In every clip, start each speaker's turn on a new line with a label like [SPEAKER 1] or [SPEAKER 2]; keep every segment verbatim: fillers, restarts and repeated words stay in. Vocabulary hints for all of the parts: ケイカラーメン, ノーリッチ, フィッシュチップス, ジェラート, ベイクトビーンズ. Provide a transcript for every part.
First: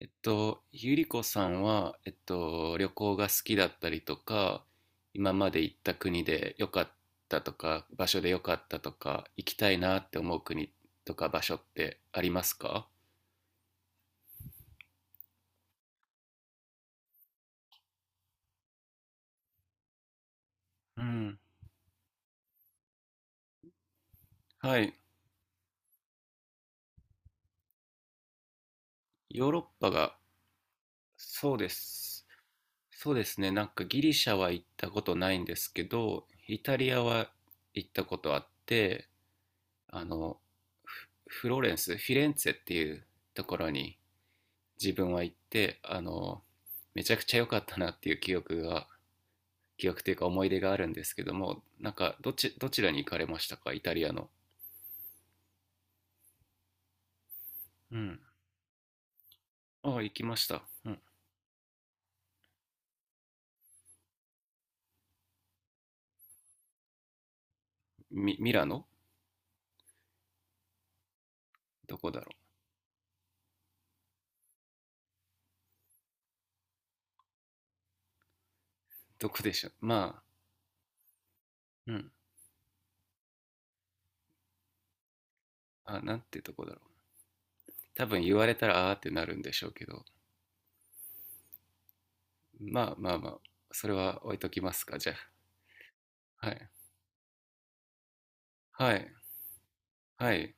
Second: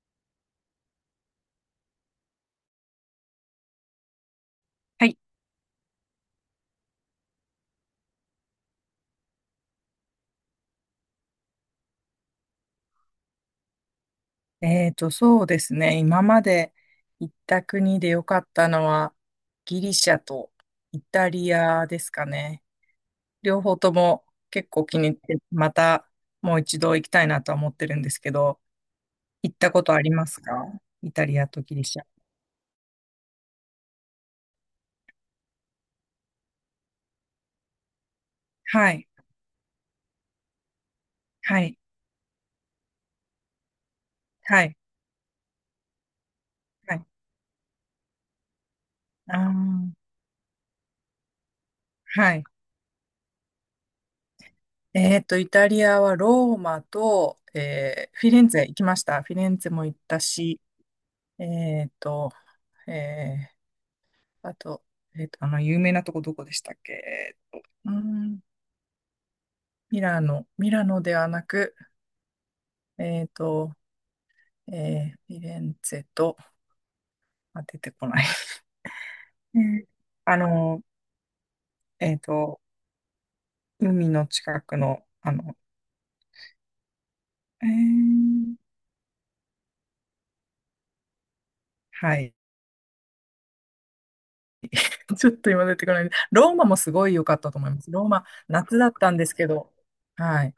[SPEAKER 1] えっと、ゆりこさんは、えっと、旅行が好きだったりとか、
[SPEAKER 2] はい。
[SPEAKER 1] 今まで行った国で良かったとか、場所で良かったとか、行きたいなって思う国とか場所ってありますか？
[SPEAKER 2] えーと、そうですね。今まで行った国で良かったのは、ギリシャとイ
[SPEAKER 1] う
[SPEAKER 2] タ
[SPEAKER 1] ん。
[SPEAKER 2] リアですかね。両方とも結
[SPEAKER 1] は
[SPEAKER 2] 構
[SPEAKER 1] い、
[SPEAKER 2] 気に入って、またもう一度行きたいなとは思ってるんですけど、
[SPEAKER 1] ヨー
[SPEAKER 2] 行っ
[SPEAKER 1] ロッ
[SPEAKER 2] たこ
[SPEAKER 1] パ
[SPEAKER 2] とあり
[SPEAKER 1] が、
[SPEAKER 2] ますか？イタリア
[SPEAKER 1] そう
[SPEAKER 2] と
[SPEAKER 1] で
[SPEAKER 2] ギリシャ。
[SPEAKER 1] す。そうですね、なんかギリシャは行ったことないんですけど、イタリアは行ったことあっ
[SPEAKER 2] は
[SPEAKER 1] て、
[SPEAKER 2] い。
[SPEAKER 1] あの、フフロ
[SPEAKER 2] は
[SPEAKER 1] ーレン
[SPEAKER 2] い。
[SPEAKER 1] ス、フィレンツェっていうところに
[SPEAKER 2] はい。
[SPEAKER 1] 自分は行ってあの
[SPEAKER 2] は
[SPEAKER 1] め
[SPEAKER 2] い。
[SPEAKER 1] ちゃくちゃ良かったなっていう記憶が
[SPEAKER 2] あ
[SPEAKER 1] 記
[SPEAKER 2] ー、
[SPEAKER 1] 憶というか思い出があるんですけども、なんかど
[SPEAKER 2] はい。
[SPEAKER 1] ちどちらに行かれましたか、イタリアの。
[SPEAKER 2] えーと、イタリアはローマと、
[SPEAKER 1] う
[SPEAKER 2] えー
[SPEAKER 1] ん。
[SPEAKER 2] フィレンツェ行きました。フィレンツェも行
[SPEAKER 1] あ
[SPEAKER 2] っ
[SPEAKER 1] あ、行
[SPEAKER 2] た
[SPEAKER 1] きまし
[SPEAKER 2] し、
[SPEAKER 1] た、うん。
[SPEAKER 2] えーと、えーあと、えっと、あの、有名なとこどこでしたっけ？えっと、うー
[SPEAKER 1] ミ
[SPEAKER 2] ん、
[SPEAKER 1] ミラノ
[SPEAKER 2] ミラノ、ミラノではなく、
[SPEAKER 1] どこだろう。
[SPEAKER 2] えっと、えー、フィレンツェと、あ、出てこない。
[SPEAKER 1] どこで
[SPEAKER 2] え
[SPEAKER 1] しょう、
[SPEAKER 2] ー
[SPEAKER 1] まあ。
[SPEAKER 2] あの、
[SPEAKER 1] うん。
[SPEAKER 2] えっと、海の近くの、あの、
[SPEAKER 1] あ、なんてとこだろう。
[SPEAKER 2] え
[SPEAKER 1] 多分言わ
[SPEAKER 2] ー
[SPEAKER 1] れたらあーってなるんでしょうけど。
[SPEAKER 2] はい。
[SPEAKER 1] まあまあまあ、それは置いときますか、じゃ
[SPEAKER 2] ちょっと今出てこない。
[SPEAKER 1] あ。は
[SPEAKER 2] ローマ
[SPEAKER 1] い、
[SPEAKER 2] もすごい良かったと思います。ローマ、夏だっ
[SPEAKER 1] はい、
[SPEAKER 2] たんですけど、
[SPEAKER 1] は
[SPEAKER 2] は
[SPEAKER 1] い。
[SPEAKER 2] い。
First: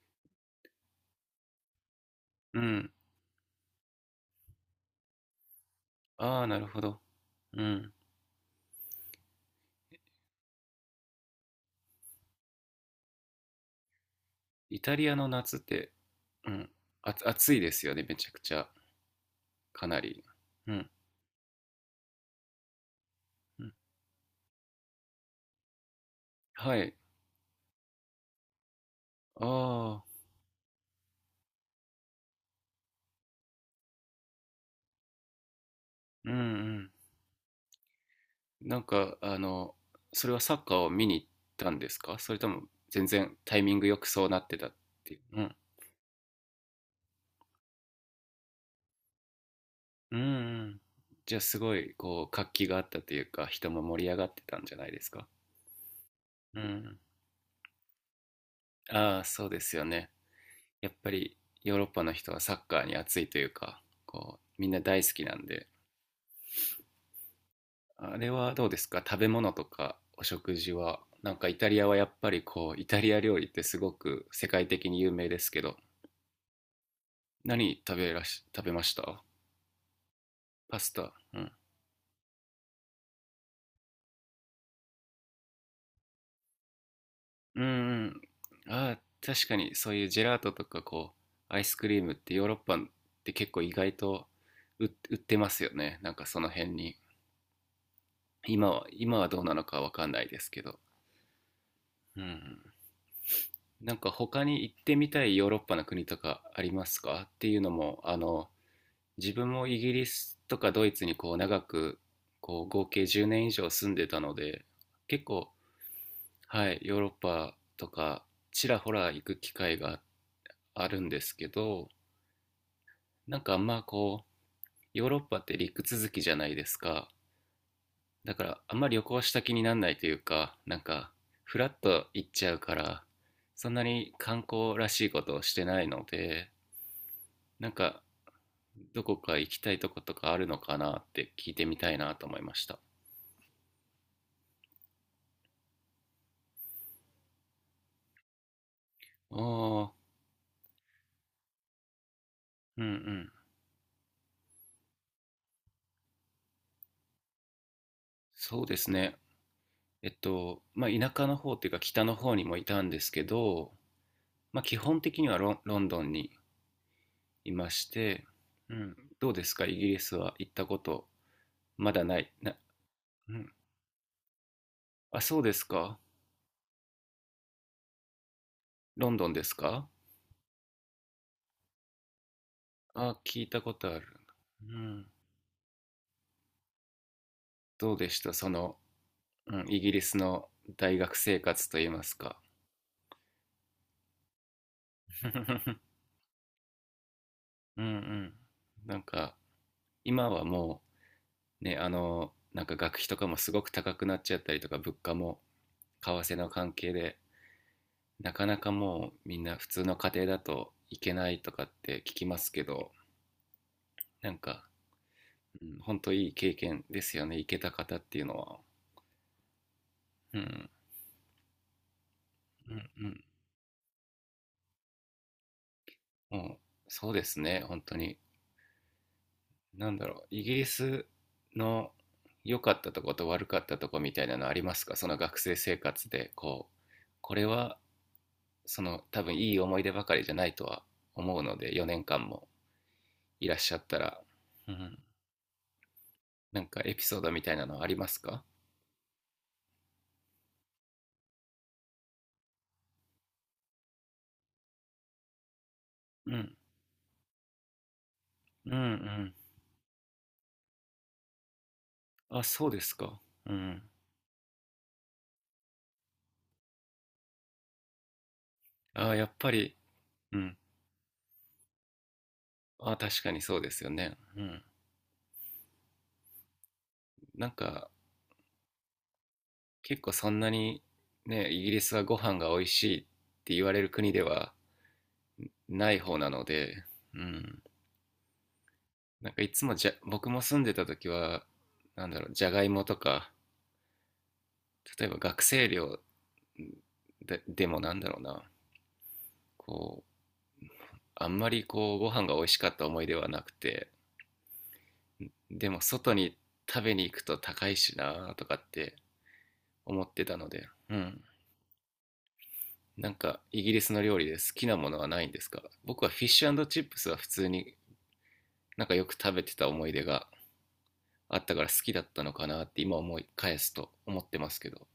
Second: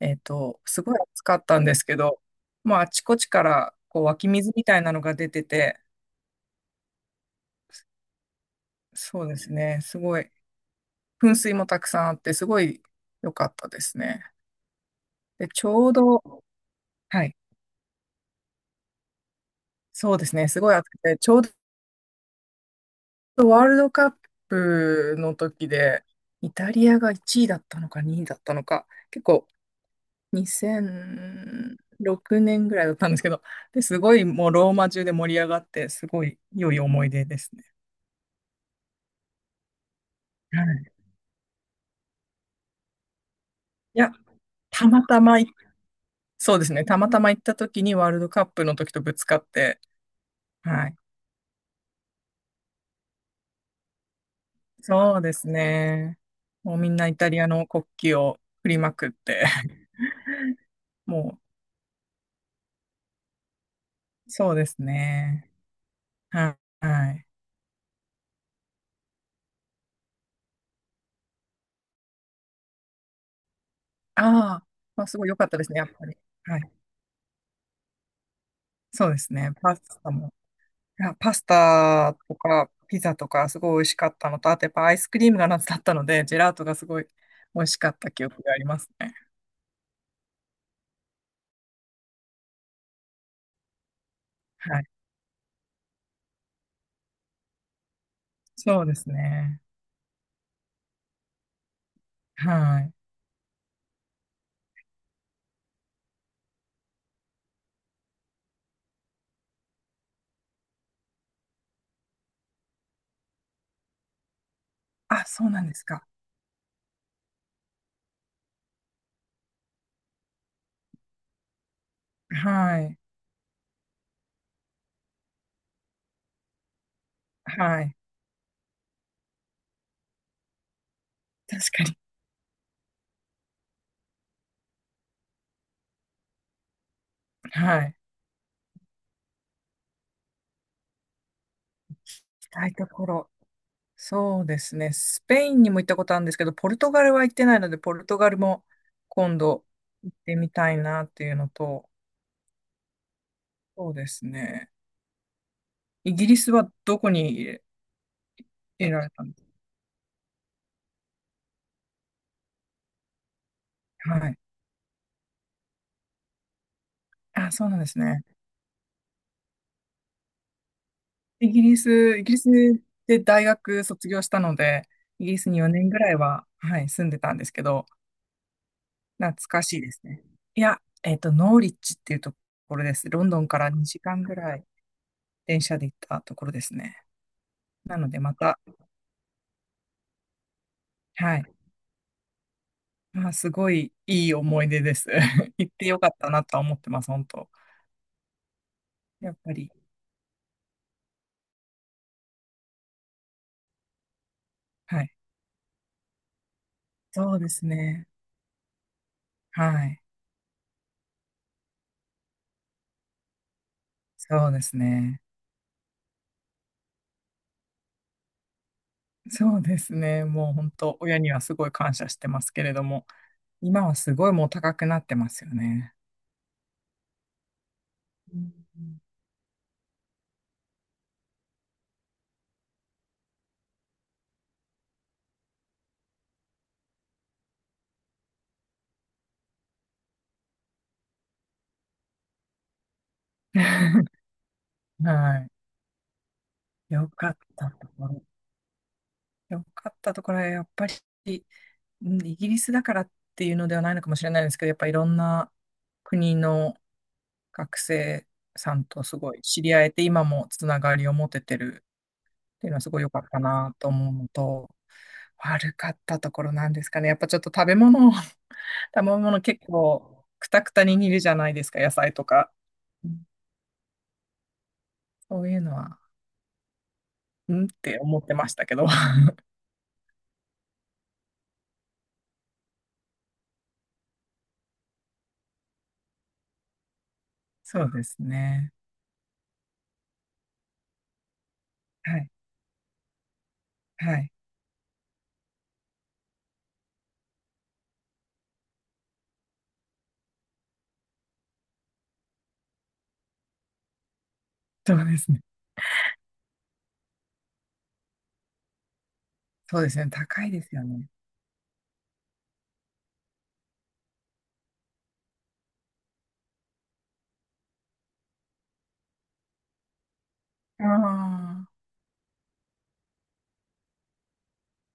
[SPEAKER 2] えっと、すごい暑かったんですけど、
[SPEAKER 1] う
[SPEAKER 2] もうあ
[SPEAKER 1] ん。
[SPEAKER 2] ちこちから、こう湧き水みたいなのが出てて、
[SPEAKER 1] ああ、なるほど。うん。
[SPEAKER 2] そうですね。すごい、噴水もたくさんあって、すごい良かったですね。
[SPEAKER 1] イタリアの
[SPEAKER 2] で、
[SPEAKER 1] 夏っ
[SPEAKER 2] ちょ
[SPEAKER 1] て、
[SPEAKER 2] うど、
[SPEAKER 1] うん、あ、
[SPEAKER 2] はい、
[SPEAKER 1] 暑いですよね、めちゃくちゃ、かな
[SPEAKER 2] そう
[SPEAKER 1] り。
[SPEAKER 2] ですね。すご
[SPEAKER 1] う
[SPEAKER 2] い暑
[SPEAKER 1] ん、
[SPEAKER 2] くて、ちょうどワ
[SPEAKER 1] う
[SPEAKER 2] ー
[SPEAKER 1] ん。
[SPEAKER 2] ルドカップの時で、イタ
[SPEAKER 1] は
[SPEAKER 2] リ
[SPEAKER 1] い。
[SPEAKER 2] アがいちいだったのかにいだったのか、結
[SPEAKER 1] あ
[SPEAKER 2] 構
[SPEAKER 1] あ、
[SPEAKER 2] にせんろくねんぐらいだったんですけど、で、すごいもうローマ中で盛り上がって、すご
[SPEAKER 1] うんう
[SPEAKER 2] い良い
[SPEAKER 1] ん。
[SPEAKER 2] 思い出ですね。
[SPEAKER 1] なんか、あの、それはサ
[SPEAKER 2] は
[SPEAKER 1] ッカーを
[SPEAKER 2] い。
[SPEAKER 1] 見に行ったんですか、それとも全然タイミングよ
[SPEAKER 2] い
[SPEAKER 1] く
[SPEAKER 2] や、
[SPEAKER 1] そうなってたっ
[SPEAKER 2] たま
[SPEAKER 1] てい
[SPEAKER 2] た
[SPEAKER 1] う。
[SPEAKER 2] ま
[SPEAKER 1] う
[SPEAKER 2] い、
[SPEAKER 1] ん。
[SPEAKER 2] そうですね。たまたま行った時にワールドカップの時とぶつかって、
[SPEAKER 1] うんうん。
[SPEAKER 2] はい。
[SPEAKER 1] じゃあすごい、こう、活気があったというか、人も盛り上がってたんじゃないです
[SPEAKER 2] そう
[SPEAKER 1] か？
[SPEAKER 2] ですね。
[SPEAKER 1] う
[SPEAKER 2] もうみん
[SPEAKER 1] ん。
[SPEAKER 2] なイタリアの国旗を振りまくっ
[SPEAKER 1] ああ、
[SPEAKER 2] て、
[SPEAKER 1] そうですよ ね。やっぱり
[SPEAKER 2] も
[SPEAKER 1] ヨーロッパの人はサッカーに熱いというか、
[SPEAKER 2] う、
[SPEAKER 1] こう、
[SPEAKER 2] そうで
[SPEAKER 1] みんな
[SPEAKER 2] す
[SPEAKER 1] 大好きなん
[SPEAKER 2] ね。
[SPEAKER 1] で。
[SPEAKER 2] はい。はい。
[SPEAKER 1] あれはどうですか、食べ物とかお食事は。なんかイタリアはやっぱりこう、イタリア料理ってすごく世
[SPEAKER 2] ああ、
[SPEAKER 1] 界的に
[SPEAKER 2] まあ、
[SPEAKER 1] 有
[SPEAKER 2] すごい
[SPEAKER 1] 名
[SPEAKER 2] 良
[SPEAKER 1] で
[SPEAKER 2] か
[SPEAKER 1] す
[SPEAKER 2] った
[SPEAKER 1] け
[SPEAKER 2] です
[SPEAKER 1] ど、
[SPEAKER 2] ね、やっぱり。はい。
[SPEAKER 1] 何食べらし、食べまし
[SPEAKER 2] そうで
[SPEAKER 1] た？
[SPEAKER 2] すね。パスタも。
[SPEAKER 1] パス
[SPEAKER 2] いや、
[SPEAKER 1] タ。
[SPEAKER 2] パ
[SPEAKER 1] う
[SPEAKER 2] ス
[SPEAKER 1] ん。
[SPEAKER 2] タとかピザとかすごい美味しかったのと、あとやっぱアイスクリームが夏だったので、ジェラートがすごい
[SPEAKER 1] う
[SPEAKER 2] 美
[SPEAKER 1] ん
[SPEAKER 2] 味しか
[SPEAKER 1] う
[SPEAKER 2] った
[SPEAKER 1] ん。
[SPEAKER 2] 記憶があります
[SPEAKER 1] ああ、
[SPEAKER 2] ね。
[SPEAKER 1] 確かにそういうジェラートとかこう、アイスクリームってヨーロッパって結構意外と
[SPEAKER 2] はい。
[SPEAKER 1] 売売ってますよね。なんかその辺に。今
[SPEAKER 2] そ
[SPEAKER 1] は、
[SPEAKER 2] うです
[SPEAKER 1] 今はどうな
[SPEAKER 2] ね。
[SPEAKER 1] のかわかんないですけど。うん。
[SPEAKER 2] はい。
[SPEAKER 1] なんか他に行ってみたいヨーロッパの国とかありますかっていうのも、あの、自分もイギリスとかドイツにこう長く、こう合計じゅうねん以上住んでたので結
[SPEAKER 2] あ、そ
[SPEAKER 1] 構、
[SPEAKER 2] うなんですか。
[SPEAKER 1] はい、ヨーロッパとかちらほら行く機会があるんですけど、
[SPEAKER 2] はい。
[SPEAKER 1] なんかあんまこう、ヨーロッパって陸続きじゃないですか。
[SPEAKER 2] はい。
[SPEAKER 1] だからあんまり旅行した気にならないというか、なんかフ
[SPEAKER 2] 確
[SPEAKER 1] ラッ
[SPEAKER 2] かに。
[SPEAKER 1] と行っちゃうから、そんなに観光らしいことをしてないので、なん
[SPEAKER 2] はい。行
[SPEAKER 1] かどこか行きたいとことかあるのかなって聞いてみたいなと思い
[SPEAKER 2] き
[SPEAKER 1] まし
[SPEAKER 2] たい
[SPEAKER 1] た。
[SPEAKER 2] ところ。そうですね。スペインにも行ったことあるんですけど、ポルトガルは行ってないので、ポルトガルも
[SPEAKER 1] あ
[SPEAKER 2] 今度
[SPEAKER 1] あ、
[SPEAKER 2] 行ってみたいなっていうのと、
[SPEAKER 1] うんうん。
[SPEAKER 2] そうですね。イギリスはどこに入れ、
[SPEAKER 1] そうです
[SPEAKER 2] 入れられ
[SPEAKER 1] ね。
[SPEAKER 2] たんです
[SPEAKER 1] えっと、まあ、田舎の方っていうか北の方にもいたんですけど、
[SPEAKER 2] か？はい。
[SPEAKER 1] まあ、基本的にはロン、ロンドンに
[SPEAKER 2] あ、
[SPEAKER 1] い
[SPEAKER 2] そ
[SPEAKER 1] ま
[SPEAKER 2] うなん
[SPEAKER 1] し
[SPEAKER 2] ですね。
[SPEAKER 1] て、うん、どうですか、イギリスは行ったこと。
[SPEAKER 2] イギリ
[SPEAKER 1] まだ
[SPEAKER 2] ス、
[SPEAKER 1] な
[SPEAKER 2] イ
[SPEAKER 1] い。
[SPEAKER 2] ギリス
[SPEAKER 1] な、
[SPEAKER 2] で
[SPEAKER 1] う
[SPEAKER 2] 大
[SPEAKER 1] ん。
[SPEAKER 2] 学卒業したので、
[SPEAKER 1] あ、
[SPEAKER 2] イギ
[SPEAKER 1] そ
[SPEAKER 2] リ
[SPEAKER 1] う
[SPEAKER 2] ス
[SPEAKER 1] で
[SPEAKER 2] に
[SPEAKER 1] す
[SPEAKER 2] よねん
[SPEAKER 1] か。
[SPEAKER 2] ぐらいは、はい、住んでたんですけど、
[SPEAKER 1] ロンドン
[SPEAKER 2] 懐
[SPEAKER 1] です
[SPEAKER 2] かしい
[SPEAKER 1] か。
[SPEAKER 2] ですね。いや、えっと、ノーリッチっていうところです。
[SPEAKER 1] あ、
[SPEAKER 2] ロンド
[SPEAKER 1] 聞い
[SPEAKER 2] ンか
[SPEAKER 1] た
[SPEAKER 2] ら
[SPEAKER 1] ことあ
[SPEAKER 2] 2
[SPEAKER 1] る。
[SPEAKER 2] 時間ぐら
[SPEAKER 1] う
[SPEAKER 2] い
[SPEAKER 1] ん。
[SPEAKER 2] 電車で行ったところですね。
[SPEAKER 1] ど
[SPEAKER 2] な
[SPEAKER 1] うで
[SPEAKER 2] ので、
[SPEAKER 1] した
[SPEAKER 2] ま
[SPEAKER 1] そ
[SPEAKER 2] た、
[SPEAKER 1] の、うん、イギリスの大学
[SPEAKER 2] は
[SPEAKER 1] 生
[SPEAKER 2] い。
[SPEAKER 1] 活といいますか。
[SPEAKER 2] まあ、すごいいい思い出です。行っ てよかったなとは思ってます、本当。
[SPEAKER 1] うんうん。なん
[SPEAKER 2] や
[SPEAKER 1] か、
[SPEAKER 2] っぱり。
[SPEAKER 1] 今はもう、ね、あの、なんか学費とかもすごく高くなっちゃったりとか、物
[SPEAKER 2] は
[SPEAKER 1] 価
[SPEAKER 2] い。
[SPEAKER 1] も為替の関係で、
[SPEAKER 2] そうですね。
[SPEAKER 1] なかなかもうみんな普
[SPEAKER 2] は
[SPEAKER 1] 通の
[SPEAKER 2] い。
[SPEAKER 1] 家庭だと行けないとかって聞きますけど、なん
[SPEAKER 2] そうで
[SPEAKER 1] か、
[SPEAKER 2] すね。
[SPEAKER 1] うん、本当いい経験ですよね、行けた方っていうのは。
[SPEAKER 2] そうですね。
[SPEAKER 1] う
[SPEAKER 2] もう
[SPEAKER 1] ん、
[SPEAKER 2] 本当、親にはすごい感謝してますけれ
[SPEAKER 1] う
[SPEAKER 2] ど
[SPEAKER 1] ん、
[SPEAKER 2] も、
[SPEAKER 1] うん。
[SPEAKER 2] 今はすごいもう高くなってますよね。
[SPEAKER 1] もう、そうですね、本当に。
[SPEAKER 2] うん。
[SPEAKER 1] なんだろう、イギリスの良かったとこと悪かったとこみたいなのありますか、その学生生活で、こう、これはその、多分いい思い出ばかりじゃないとは思うので、よねんかんもいらっしゃったら。うん、
[SPEAKER 2] は
[SPEAKER 1] なんかエ
[SPEAKER 2] い。
[SPEAKER 1] ピ
[SPEAKER 2] よ
[SPEAKER 1] ソード
[SPEAKER 2] かっ
[SPEAKER 1] みたいな
[SPEAKER 2] た
[SPEAKER 1] のあ
[SPEAKER 2] と
[SPEAKER 1] り
[SPEAKER 2] こ
[SPEAKER 1] ます
[SPEAKER 2] ろ。
[SPEAKER 1] か？
[SPEAKER 2] よかったところは、やっぱり、うん、イギリスだからっていうのではないのかもしれないですけど、やっぱいろんな国
[SPEAKER 1] うん、
[SPEAKER 2] の学生
[SPEAKER 1] うん
[SPEAKER 2] さ
[SPEAKER 1] う
[SPEAKER 2] んとす
[SPEAKER 1] ん。
[SPEAKER 2] ごい知り合えて、今もつながりを持ててる
[SPEAKER 1] あ、
[SPEAKER 2] っ
[SPEAKER 1] そ
[SPEAKER 2] て
[SPEAKER 1] う
[SPEAKER 2] いうの
[SPEAKER 1] で
[SPEAKER 2] はす
[SPEAKER 1] す
[SPEAKER 2] ごい良
[SPEAKER 1] か。
[SPEAKER 2] かった
[SPEAKER 1] う
[SPEAKER 2] な
[SPEAKER 1] ん。
[SPEAKER 2] と思うのと、悪かったところなんですかね。やっぱちょっと食べ物、食べ
[SPEAKER 1] あ、やっ
[SPEAKER 2] 物
[SPEAKER 1] ぱ
[SPEAKER 2] 結
[SPEAKER 1] り。
[SPEAKER 2] 構
[SPEAKER 1] う
[SPEAKER 2] ク
[SPEAKER 1] ん、
[SPEAKER 2] タクタに煮るじゃないですか、野菜とか。
[SPEAKER 1] あ、
[SPEAKER 2] う
[SPEAKER 1] 確
[SPEAKER 2] ん、
[SPEAKER 1] かにそうですよね。うん。
[SPEAKER 2] そういうのは、
[SPEAKER 1] なん
[SPEAKER 2] うんっ
[SPEAKER 1] か
[SPEAKER 2] て思ってましたけど。
[SPEAKER 1] 結構そんなに、ね、イギリスはご飯が美味しいって言われる国ではない方なので、うん、
[SPEAKER 2] そうですね。
[SPEAKER 1] なんかいつもじゃ、僕も住んでた時はなん
[SPEAKER 2] は
[SPEAKER 1] だろ
[SPEAKER 2] い。
[SPEAKER 1] う、じゃがいもとか、
[SPEAKER 2] はい。
[SPEAKER 1] 例えば学生寮ででも、なんだろうな、こう、あんまりこうご飯が美味しかった思い出はなくて、
[SPEAKER 2] そうですね。
[SPEAKER 1] でも外に食べに行くと高いしなとかって
[SPEAKER 2] そうです
[SPEAKER 1] 思っ
[SPEAKER 2] ね。
[SPEAKER 1] てた
[SPEAKER 2] 高
[SPEAKER 1] の
[SPEAKER 2] いで
[SPEAKER 1] で、
[SPEAKER 2] すよ
[SPEAKER 1] う
[SPEAKER 2] ね。
[SPEAKER 1] ん、なんかイギリスの料理で好きなものはないんですか？僕はフィッシュチップスは普通になんかよく食べてた思い出が
[SPEAKER 2] あ
[SPEAKER 1] あったから好
[SPEAKER 2] あ、
[SPEAKER 1] きだったのかなって今思い返すと思ってますけど。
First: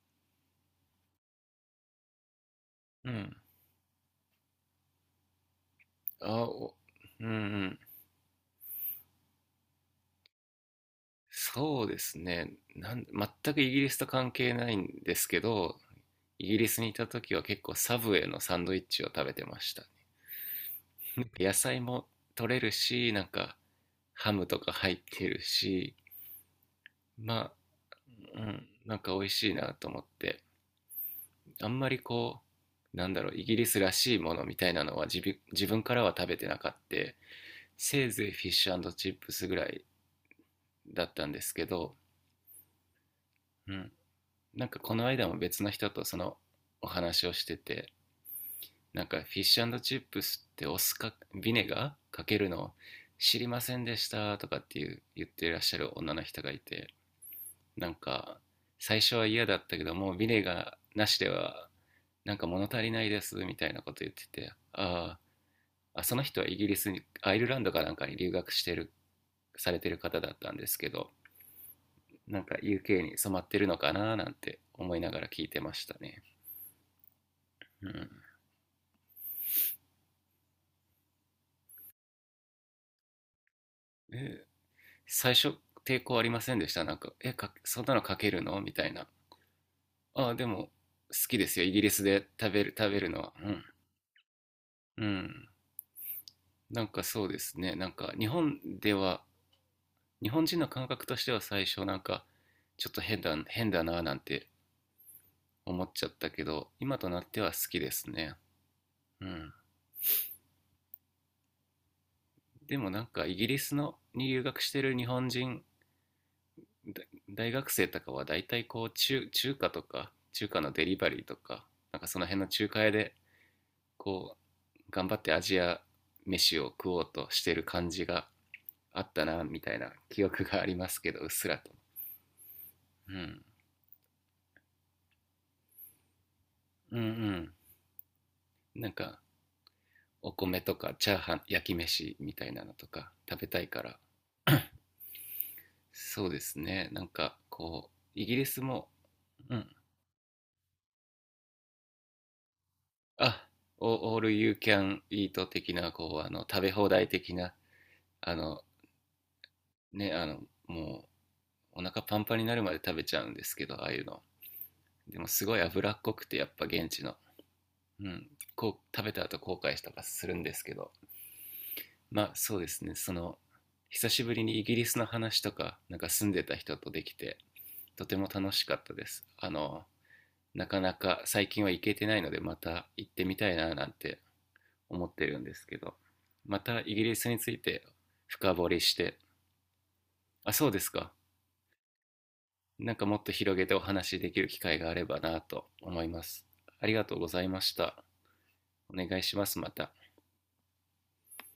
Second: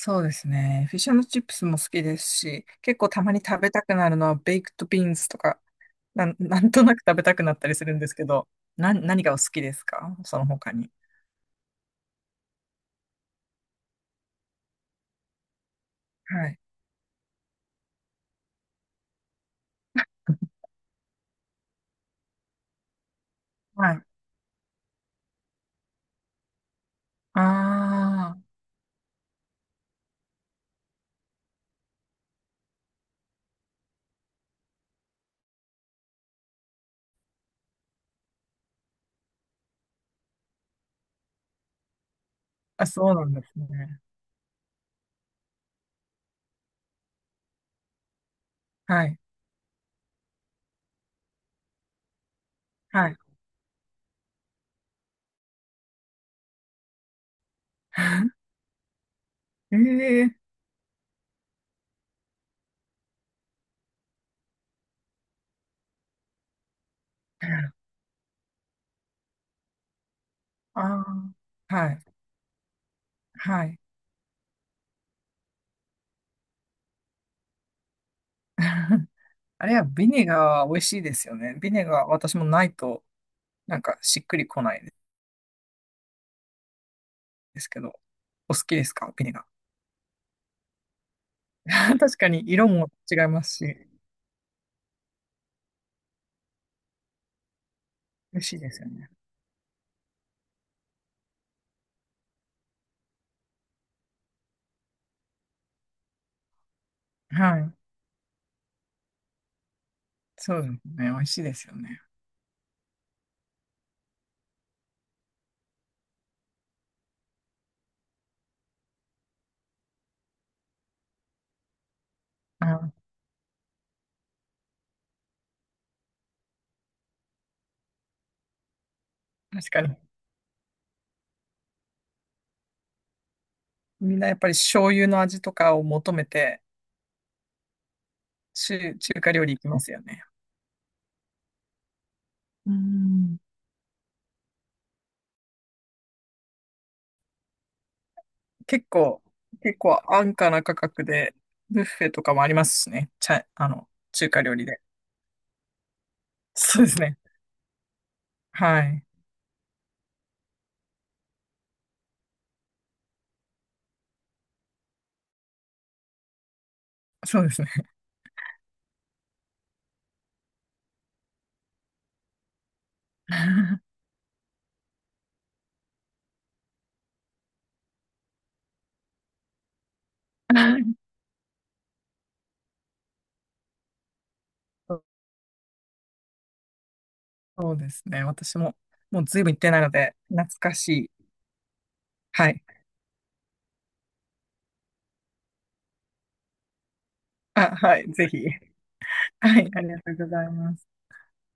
[SPEAKER 2] そうですね。フィッシュチップスも好きですし、結構
[SPEAKER 1] う
[SPEAKER 2] たま
[SPEAKER 1] ん。
[SPEAKER 2] に食べたくなるのはベイクトビーンズとかなん、
[SPEAKER 1] あ、
[SPEAKER 2] なん
[SPEAKER 1] お、
[SPEAKER 2] となく食べ
[SPEAKER 1] うんう
[SPEAKER 2] たくなったり
[SPEAKER 1] ん。
[SPEAKER 2] するんですけど、な、何がお好きですかその他に。
[SPEAKER 1] そうですね、なん全くイギリスと関係ないんですけど、
[SPEAKER 2] は
[SPEAKER 1] イギ
[SPEAKER 2] い。
[SPEAKER 1] リスにいた時は結構サブウェイのサンドイッチを食べてました。野菜も取れるし、なんか
[SPEAKER 2] はい。
[SPEAKER 1] ハムとか入ってるし、
[SPEAKER 2] あ
[SPEAKER 1] まあ、う
[SPEAKER 2] あ、
[SPEAKER 1] ん、なんか美味しいなと思って、あんまりこう、なんだろう、イギリスらしいものみたいなのは自分自分からは食べてなかった。せいぜいフィッシュチップスぐらいだったんですけど、
[SPEAKER 2] あ、そうなんです
[SPEAKER 1] うん、
[SPEAKER 2] ね。
[SPEAKER 1] なんかこの間も別の人とそのお話をしてて、な
[SPEAKER 2] は
[SPEAKER 1] ん
[SPEAKER 2] い。
[SPEAKER 1] かフィッシュチップスってお酢かビネガーかけるの
[SPEAKER 2] はい。
[SPEAKER 1] 知りませんでしたとかっていう言ってらっしゃる女の人がいて、なんか 最初は嫌だったけどもうビ
[SPEAKER 2] ええ、
[SPEAKER 1] ネガーなしではなんか物足りないですみたいなこと言ってて、ああ、その人はイギリスに、アイルランドかなんかに留学してるされてる方だったんです
[SPEAKER 2] あ
[SPEAKER 1] け
[SPEAKER 2] あ、
[SPEAKER 1] ど、
[SPEAKER 2] ー、はい。
[SPEAKER 1] なんか ユーケー に染まって
[SPEAKER 2] は
[SPEAKER 1] るの
[SPEAKER 2] い。
[SPEAKER 1] かななんて思いながら聞いてましたね、うん、
[SPEAKER 2] あれはビネガーは美味しいですよね。ビネガー、私もないと、なんかしっく
[SPEAKER 1] え、
[SPEAKER 2] りこない
[SPEAKER 1] 最初抵抗ありませんでした？なんか「え、か、
[SPEAKER 2] ですけ
[SPEAKER 1] そん
[SPEAKER 2] ど、
[SPEAKER 1] なのかける
[SPEAKER 2] お
[SPEAKER 1] の？」
[SPEAKER 2] 好
[SPEAKER 1] み
[SPEAKER 2] きで
[SPEAKER 1] たい
[SPEAKER 2] す
[SPEAKER 1] な
[SPEAKER 2] かビネガ
[SPEAKER 1] 「ああでも好きですよ、
[SPEAKER 2] ー。
[SPEAKER 1] イギリ ス
[SPEAKER 2] 確
[SPEAKER 1] で
[SPEAKER 2] かに
[SPEAKER 1] 食べ
[SPEAKER 2] 色
[SPEAKER 1] る食
[SPEAKER 2] も
[SPEAKER 1] べる
[SPEAKER 2] 違
[SPEAKER 1] の
[SPEAKER 2] い
[SPEAKER 1] は」。
[SPEAKER 2] ま
[SPEAKER 1] う
[SPEAKER 2] す
[SPEAKER 1] ん。
[SPEAKER 2] し、
[SPEAKER 1] うん。なんかそうですね、なんか日
[SPEAKER 2] 美味しい
[SPEAKER 1] 本
[SPEAKER 2] ですよ
[SPEAKER 1] で
[SPEAKER 2] ね。
[SPEAKER 1] は日本人の感覚としては最初なんか、ちょっと変だ変だななんて思っちゃったけど、今となっては好
[SPEAKER 2] はい。
[SPEAKER 1] きですね。うん。
[SPEAKER 2] そうですね。美味しいですよね。
[SPEAKER 1] でもなんかイギリスのに留学してる日本人大学生とかはだいたいこう、中中華とか、中華のデリバリーとか、なんかその辺の
[SPEAKER 2] あ
[SPEAKER 1] 中華屋
[SPEAKER 2] ー、
[SPEAKER 1] でこう頑張ってアジア飯を食おうとしてる感じがあったな、み
[SPEAKER 2] 確
[SPEAKER 1] たい
[SPEAKER 2] か
[SPEAKER 1] な
[SPEAKER 2] に。
[SPEAKER 1] 記憶がありますけど、うっすらと。うん、
[SPEAKER 2] みんなやっぱり醤油の味とかを求めて、
[SPEAKER 1] うんうん。なん
[SPEAKER 2] 中、中
[SPEAKER 1] か
[SPEAKER 2] 華料理行きますよね。
[SPEAKER 1] お米とかチャーハン、焼き飯みたいな
[SPEAKER 2] う
[SPEAKER 1] のとか
[SPEAKER 2] ん。
[SPEAKER 1] 食べたいから。そうですね、なんかこうイギリス
[SPEAKER 2] 結
[SPEAKER 1] も、
[SPEAKER 2] 構、
[SPEAKER 1] うん、
[SPEAKER 2] 結構安価な価格で、ブッフェとかもありますしね。ちゃ、
[SPEAKER 1] あ、
[SPEAKER 2] あの、
[SPEAKER 1] オー
[SPEAKER 2] 中
[SPEAKER 1] ル
[SPEAKER 2] 華
[SPEAKER 1] ユ
[SPEAKER 2] 料
[SPEAKER 1] ー
[SPEAKER 2] 理
[SPEAKER 1] キ
[SPEAKER 2] で。
[SPEAKER 1] ャンイート的な、こう、あの食べ
[SPEAKER 2] そう
[SPEAKER 1] 放
[SPEAKER 2] です
[SPEAKER 1] 題
[SPEAKER 2] ね。
[SPEAKER 1] 的な、あの
[SPEAKER 2] はい。
[SPEAKER 1] ね、あのもうお腹パンパンになるまで食べちゃうんですけど、ああいうの。でもすごい脂っこくてやっぱ現地の、
[SPEAKER 2] そうですね。
[SPEAKER 1] うん、こう食べた後、後悔したとかするんですけど、まあそうですね、その久しぶりにイギリスの話とかなんか住んでた人とできて、とても楽しかったです。あのなかな か最近は行けてないのでまた行ってみたいななんて
[SPEAKER 2] そう
[SPEAKER 1] 思ってるんですけど、またイギリスについ
[SPEAKER 2] そう
[SPEAKER 1] て
[SPEAKER 2] ですね。
[SPEAKER 1] 深
[SPEAKER 2] 私
[SPEAKER 1] 掘
[SPEAKER 2] も、
[SPEAKER 1] りして。
[SPEAKER 2] もうずいぶん行ってないので、懐
[SPEAKER 1] あ、そう
[SPEAKER 2] か
[SPEAKER 1] です
[SPEAKER 2] し
[SPEAKER 1] か。
[SPEAKER 2] い。はい。
[SPEAKER 1] なんかもっと広げてお話しできる機会があればなと思います。ありがとうございまし
[SPEAKER 2] あ、
[SPEAKER 1] た。
[SPEAKER 2] はい。ぜひ。
[SPEAKER 1] お願いします、
[SPEAKER 2] は
[SPEAKER 1] ま
[SPEAKER 2] い。あり
[SPEAKER 1] た。
[SPEAKER 2] がとうございます。